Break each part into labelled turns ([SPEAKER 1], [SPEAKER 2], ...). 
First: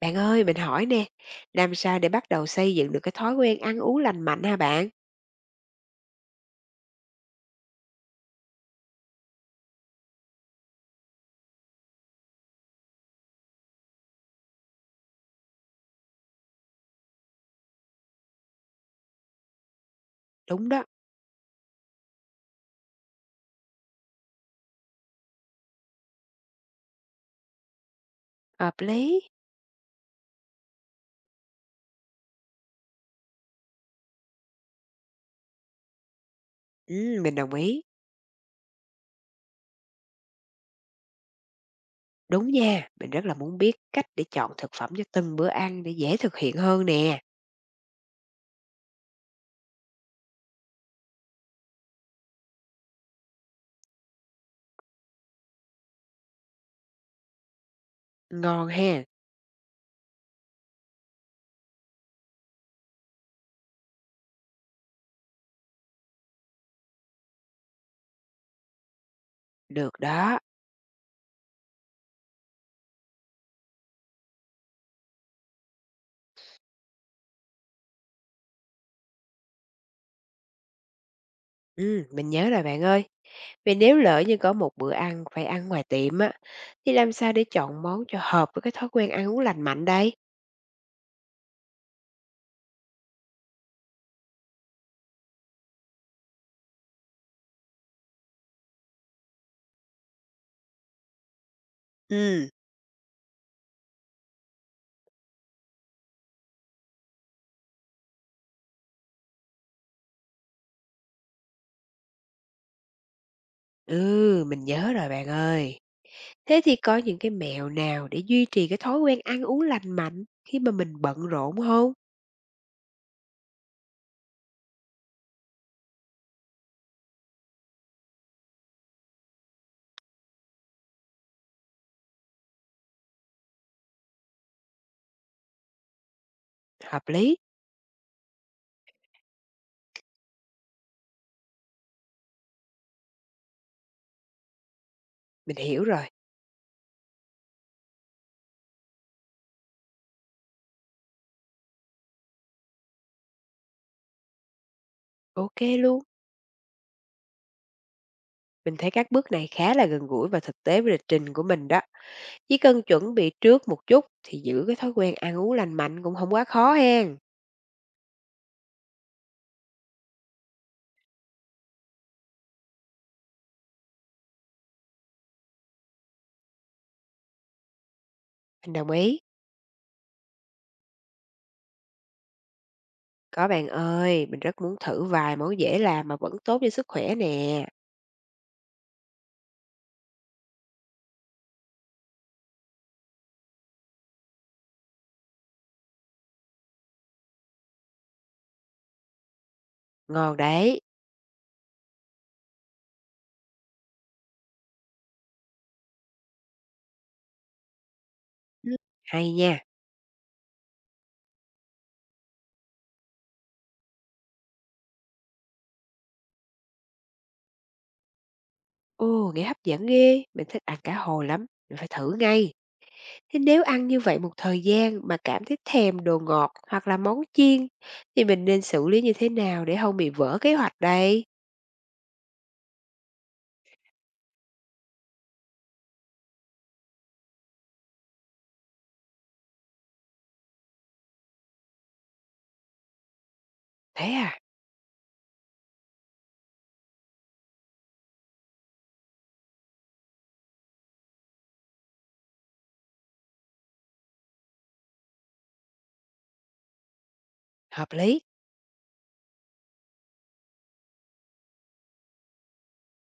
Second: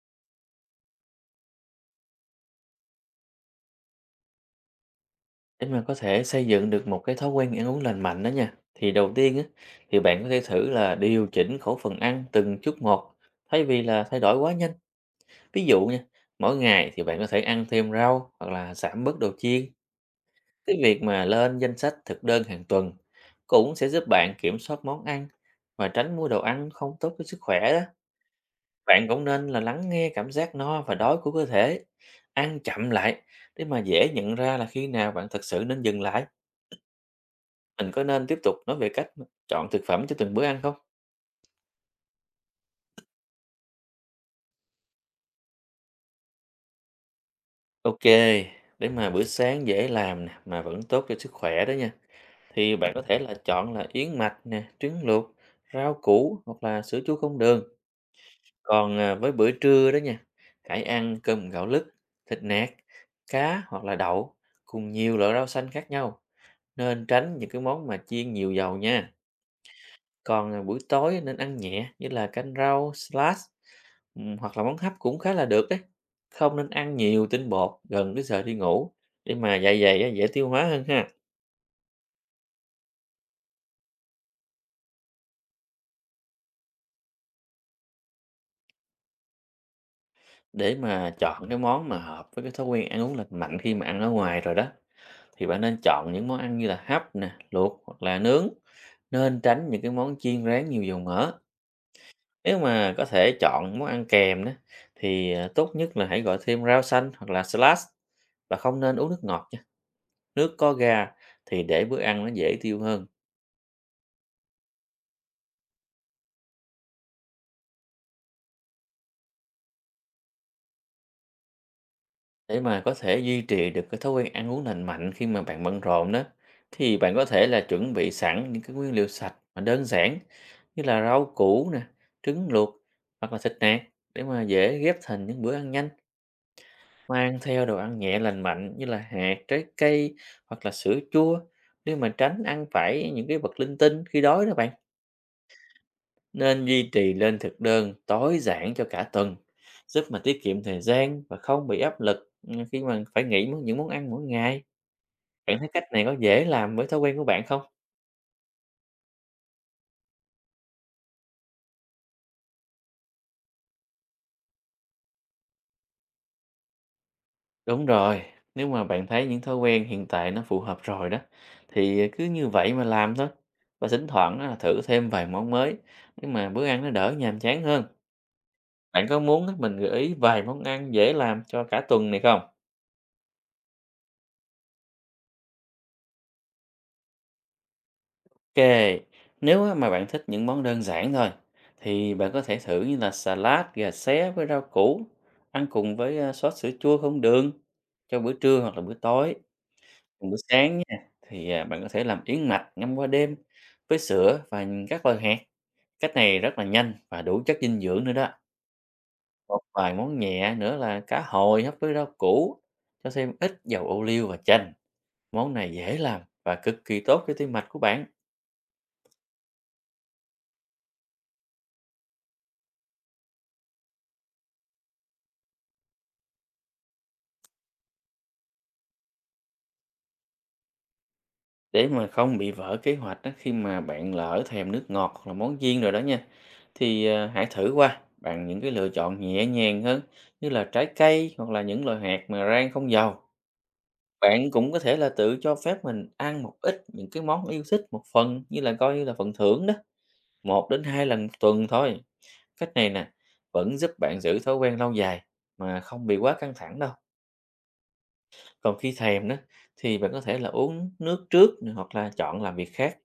[SPEAKER 1] Bạn ơi, mình hỏi nè, làm sao để bắt đầu xây dựng được cái thói quen ăn uống lành mạnh ha bạn?
[SPEAKER 2] Để mà có thể xây dựng được một cái thói quen ăn uống lành mạnh đó nha, thì đầu tiên á, thì bạn có thể thử là điều chỉnh khẩu phần ăn từng chút một thay vì là thay đổi quá nhanh. Ví dụ nha, mỗi ngày thì bạn có thể ăn thêm rau hoặc là giảm bớt đồ chiên.
[SPEAKER 1] Đúng
[SPEAKER 2] Cái
[SPEAKER 1] đó.
[SPEAKER 2] việc mà lên danh sách thực đơn hàng tuần cũng sẽ giúp bạn kiểm soát món ăn và tránh mua đồ ăn không tốt với sức khỏe đó.
[SPEAKER 1] Hợp
[SPEAKER 2] Bạn
[SPEAKER 1] lý.
[SPEAKER 2] cũng nên là lắng nghe cảm giác no và đói của cơ thể, ăn chậm lại để mà dễ nhận ra là khi nào bạn thật sự nên dừng lại.
[SPEAKER 1] Ừ, mình đồng ý.
[SPEAKER 2] Mình có nên tiếp tục nói về cách chọn thực phẩm cho từng bữa ăn không?
[SPEAKER 1] Đúng nha, mình rất là muốn biết cách để chọn thực phẩm cho từng bữa ăn để dễ thực hiện hơn nè.
[SPEAKER 2] Ok, để mà bữa sáng dễ làm nè, mà vẫn tốt cho sức khỏe đó nha. Thì bạn có thể là chọn là yến mạch nè, trứng luộc, rau củ hoặc là sữa chua không đường.
[SPEAKER 1] Ngon ha,
[SPEAKER 2] Còn à, với bữa trưa đó nha, hãy ăn cơm gạo lứt, thịt nạc, cá hoặc là đậu cùng nhiều loại rau xanh khác nhau. Nên tránh những cái món mà chiên nhiều dầu nha.
[SPEAKER 1] được đó.
[SPEAKER 2] Còn, à, buổi tối nên ăn nhẹ như là canh rau, salad, hoặc là món hấp cũng khá là được đấy. Không nên ăn nhiều tinh bột gần cái giờ đi ngủ để mà dạ dày á dễ tiêu hóa hơn ha.
[SPEAKER 1] Ừ, mình nhớ rồi bạn ơi. Vì nếu lỡ như có một bữa ăn phải ăn ngoài tiệm á, thì làm sao để chọn món cho hợp với cái thói quen ăn uống lành mạnh đây?
[SPEAKER 2] Để mà chọn cái món mà hợp với cái thói quen ăn uống lành mạnh khi mà ăn ở ngoài rồi đó, thì bạn nên chọn những món ăn như là hấp nè, luộc hoặc là nướng, nên tránh những cái món chiên rán nhiều dầu mỡ.
[SPEAKER 1] Ừ,
[SPEAKER 2] Nếu mà có thể chọn món ăn kèm đó thì, à, tốt nhất là hãy gọi thêm rau xanh hoặc là salad và không nên uống nước ngọt, nước có ga thì để bữa ăn nó dễ tiêu hơn.
[SPEAKER 1] ừ, mình nhớ rồi bạn ơi. Thế thì có những cái mẹo nào để duy trì cái thói quen ăn uống lành mạnh khi mà mình bận rộn không?
[SPEAKER 2] Để mà có thể duy trì được cái thói quen ăn uống lành mạnh khi mà bạn bận rộn đó, thì bạn có thể là chuẩn bị sẵn những cái nguyên liệu sạch mà đơn giản như là rau củ nè, trứng luộc hoặc là thịt nạc để mà dễ ghép thành những bữa ăn nhanh.
[SPEAKER 1] Hợp lý,
[SPEAKER 2] Mang theo đồ ăn nhẹ lành mạnh như là hạt, trái cây hoặc là sữa chua để mà tránh ăn phải những cái vật linh tinh khi đói đó bạn.
[SPEAKER 1] mình hiểu rồi,
[SPEAKER 2] Nên duy trì lên thực đơn tối giản cho cả tuần, giúp mà tiết kiệm thời gian và không bị áp lực khi mà phải nghĩ những món ăn mỗi ngày. Bạn
[SPEAKER 1] ok
[SPEAKER 2] thấy cách
[SPEAKER 1] luôn.
[SPEAKER 2] này có dễ làm với thói quen của bạn không?
[SPEAKER 1] Mình thấy các bước này khá là gần gũi và thực tế với lịch trình của mình đó. Chỉ cần chuẩn bị trước một chút thì giữ cái thói quen ăn uống lành mạnh cũng không quá khó hen.
[SPEAKER 2] Đúng rồi, nếu mà bạn thấy những thói quen hiện tại nó phù hợp rồi đó, thì cứ như vậy mà làm thôi. Và thỉnh thoảng á, là thử thêm vài món mới, nhưng mà bữa ăn nó đỡ nhàm chán hơn.
[SPEAKER 1] Mình đồng
[SPEAKER 2] Bạn có
[SPEAKER 1] ý.
[SPEAKER 2] muốn á, mình gợi ý vài món ăn dễ làm cho cả tuần này không?
[SPEAKER 1] Có bạn ơi, mình rất muốn thử vài món dễ làm mà vẫn tốt cho sức khỏe nè.
[SPEAKER 2] Ok, nếu á, mà bạn thích những món đơn giản thôi thì bạn có thể thử như là salad gà xé với rau củ ăn cùng với à, sốt sữa chua không đường cho bữa trưa hoặc là bữa tối. Còn bữa
[SPEAKER 1] Ngon
[SPEAKER 2] sáng
[SPEAKER 1] đấy.
[SPEAKER 2] nha, thì à, bạn có thể làm yến mạch ngâm qua đêm với sữa và các loại hạt. Cách này rất là nhanh và đủ chất dinh dưỡng nữa đó.
[SPEAKER 1] Ừm. Hay
[SPEAKER 2] Một
[SPEAKER 1] nha.
[SPEAKER 2] vài món nhẹ nữa là cá hồi hấp với rau củ, cho thêm ít dầu ô liu và chanh. Món này dễ làm và cực kỳ tốt cho tim mạch của bạn.
[SPEAKER 1] Ồ, nghe hấp dẫn ghê, mình thích ăn cá hồi lắm, mình phải thử ngay. Thế nếu ăn như vậy một thời gian mà cảm thấy thèm đồ ngọt hoặc là món chiên thì mình nên xử lý như thế nào để không bị vỡ kế hoạch đây?
[SPEAKER 2] Để mà không bị vỡ kế hoạch á, khi mà bạn lỡ thèm nước ngọt hoặc là món chiên rồi đó nha, thì à, hãy thử qua bằng những cái lựa chọn nhẹ nhàng hơn như là trái cây hoặc là những loại hạt mà rang không dầu.
[SPEAKER 1] Thế à,
[SPEAKER 2] Bạn cũng có thể là tự cho phép mình ăn một ít những cái món yêu thích một phần, như là coi như là phần thưởng đó, một đến hai lần một tuần thôi. Cách này nè, vẫn giúp bạn giữ thói quen lâu dài mà không bị quá căng thẳng đâu.
[SPEAKER 1] hợp lý.
[SPEAKER 2] Còn khi thèm đó thì bạn có thể là uống nước trước nè, hoặc là chọn làm việc khác,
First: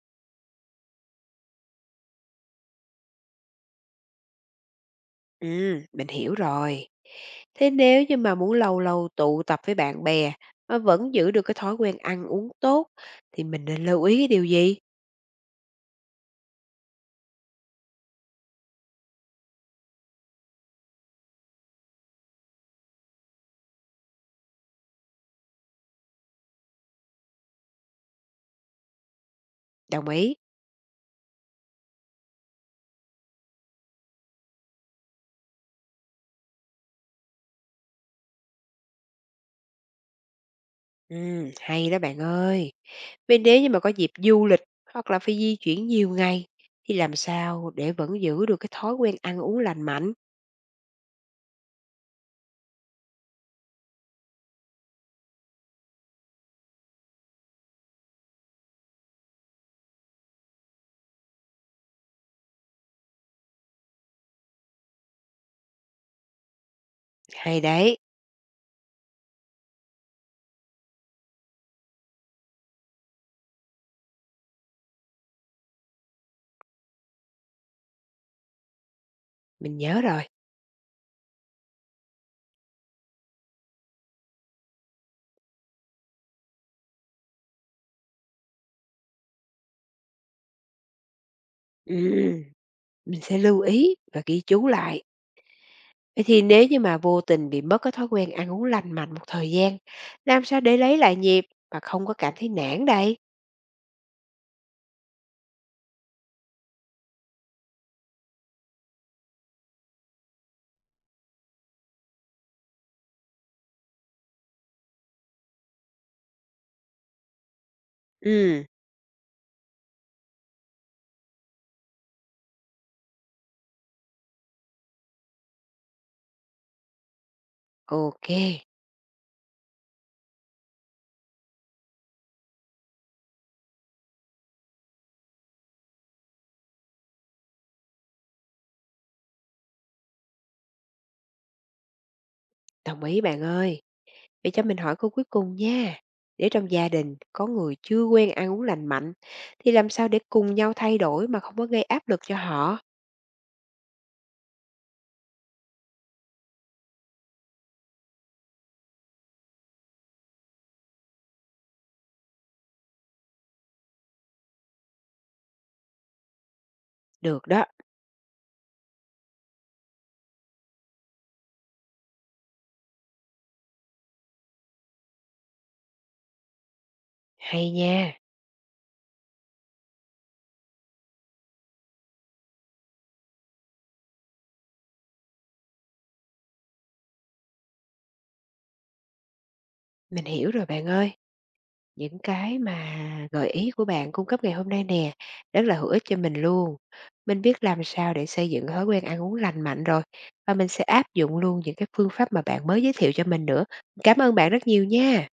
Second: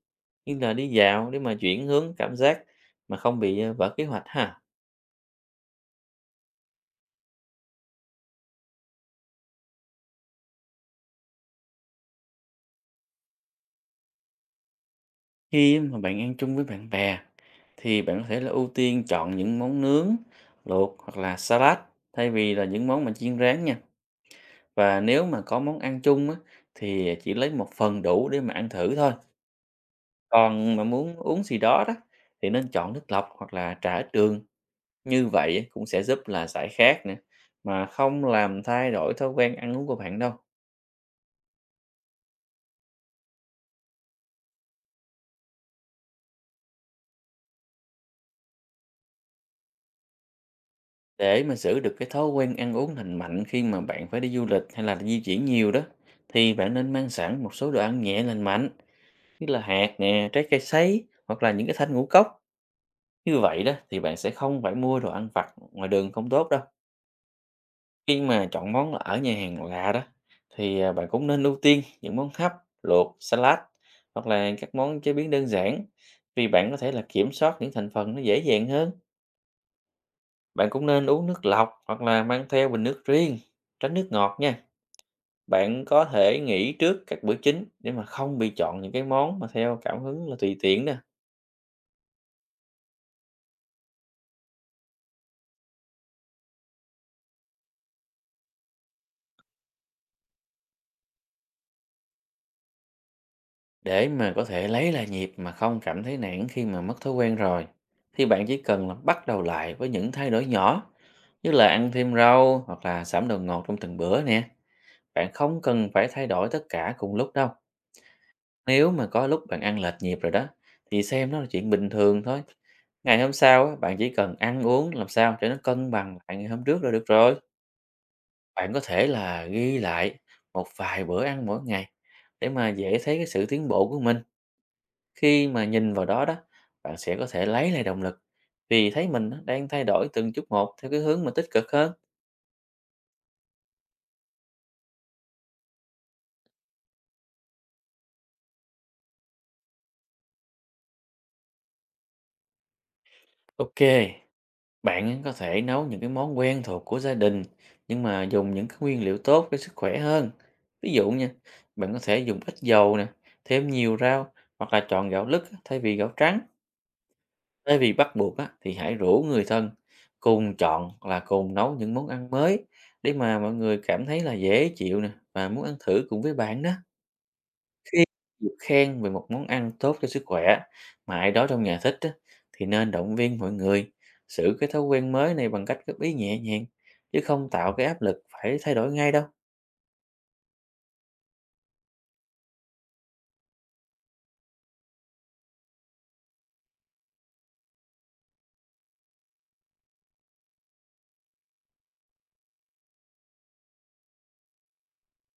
[SPEAKER 2] như là đi dạo để mà chuyển hướng cảm giác mà không bị vỡ kế hoạch ha.
[SPEAKER 1] Ừ, mình hiểu rồi. Thế nếu như mà muốn lâu lâu tụ tập với bạn bè mà vẫn giữ được cái thói quen ăn uống tốt thì mình nên lưu ý cái điều gì?
[SPEAKER 2] Khi mà bạn ăn chung với bạn bè thì bạn có thể là ưu tiên chọn những món nướng, luộc hoặc là salad thay vì là những món mà chiên rán nha. Và nếu mà có món ăn chung á, thì chỉ lấy một phần đủ để mà ăn thử thôi.
[SPEAKER 1] Đồng ý.
[SPEAKER 2] Còn mà muốn uống gì đó đó thì nên chọn nước lọc hoặc là trà ít đường. Như vậy cũng sẽ giúp là giải khát nè, mà không làm thay đổi thói quen ăn uống của bạn đâu.
[SPEAKER 1] Ừ, hay đó bạn ơi. Vì nếu như mà có dịp du lịch hoặc là phải di chuyển nhiều ngày thì làm sao để vẫn giữ được cái thói quen ăn uống lành mạnh?
[SPEAKER 2] Để mà giữ được cái thói quen ăn uống lành mạnh khi mà bạn phải đi du lịch hay là di chuyển nhiều đó, thì bạn nên mang sẵn một số đồ ăn nhẹ lành mạnh, như là hạt nè, trái cây sấy hoặc là những cái thanh ngũ cốc. Như vậy đó thì bạn sẽ không phải mua đồ ăn vặt ngoài đường không tốt đâu.
[SPEAKER 1] Hay đấy.
[SPEAKER 2] Khi mà chọn món ở nhà hàng lạ đó thì à, bạn cũng nên ưu tiên những món hấp, luộc, salad hoặc là các món chế biến đơn giản vì bạn có thể là kiểm soát những thành phần nó dễ dàng hơn.
[SPEAKER 1] Mình nhớ rồi.
[SPEAKER 2] Bạn cũng nên uống nước lọc hoặc là mang theo bình nước riêng, tránh nước ngọt nha. Bạn có thể nghỉ trước các bữa chính để mà không bị chọn những cái món mà theo cảm hứng là tùy tiện nè.
[SPEAKER 1] Ừm, mình sẽ lưu ý và ghi chú lại. Vậy thì nếu như mà vô tình bị mất cái thói quen ăn uống lành mạnh một thời gian, làm sao để lấy lại nhịp mà không có cảm thấy nản đây?
[SPEAKER 2] Để mà có thể lấy lại nhịp mà không cảm thấy nản khi mà mất thói quen rồi, thì bạn chỉ cần là bắt đầu lại với những thay đổi nhỏ, như là ăn thêm rau hoặc là giảm đồ ngọt trong từng bữa nè. Bạn không cần phải thay đổi tất cả cùng lúc đâu.
[SPEAKER 1] Ừ,
[SPEAKER 2] Nếu mà có lúc bạn ăn lệch nhịp rồi đó, thì xem nó là chuyện bình thường thôi. Ngày hôm sau, á, bạn chỉ cần ăn uống làm sao cho nó cân bằng lại ngày hôm trước là được rồi.
[SPEAKER 1] ok,
[SPEAKER 2] Bạn có thể là ghi lại một vài bữa ăn mỗi ngày để mà dễ thấy cái sự tiến bộ của mình, khi mà nhìn vào đó đó, bạn sẽ có thể lấy lại động lực vì thấy mình á, đang thay đổi từng chút một theo cái hướng mà tích cực hơn.
[SPEAKER 1] đồng ý bạn ơi. Vậy cho mình hỏi câu cuối cùng nha. Nếu trong gia đình có người chưa quen ăn uống lành mạnh, thì làm sao để cùng nhau thay đổi mà không có gây áp lực cho họ?
[SPEAKER 2] Ok, bạn á, có thể nấu những cái món quen thuộc của gia đình nhưng mà dùng những cái nguyên liệu tốt cho sức khỏe hơn. Ví dụ nha, bạn có thể dùng ít dầu nè, thêm nhiều rau hoặc là chọn gạo lứt á, thay vì gạo trắng.
[SPEAKER 1] Được đó,
[SPEAKER 2] Thay vì bắt buộc á, thì hãy rủ người thân cùng chọn hoặc là cùng nấu những món ăn mới để mà mọi người cảm thấy là dễ chịu nè và muốn ăn thử cùng với bạn đó.
[SPEAKER 1] hay
[SPEAKER 2] Khi
[SPEAKER 1] nha.
[SPEAKER 2] được khen về một món ăn tốt cho sức khỏe mà ai đó trong nhà thích á, thì nên động viên mọi người giữ cái thói quen mới này bằng cách góp ý nhẹ nhàng chứ không tạo cái áp lực phải thay đổi ngay đâu.
[SPEAKER 1] Mình hiểu rồi bạn ơi. Những cái mà gợi ý của bạn cung cấp ngày hôm nay nè, rất là hữu ích cho mình luôn. Mình biết làm sao để xây dựng thói quen ăn uống lành mạnh rồi, và mình sẽ áp dụng luôn những cái phương pháp mà bạn mới giới thiệu cho mình nữa. Cảm ơn bạn rất nhiều nha.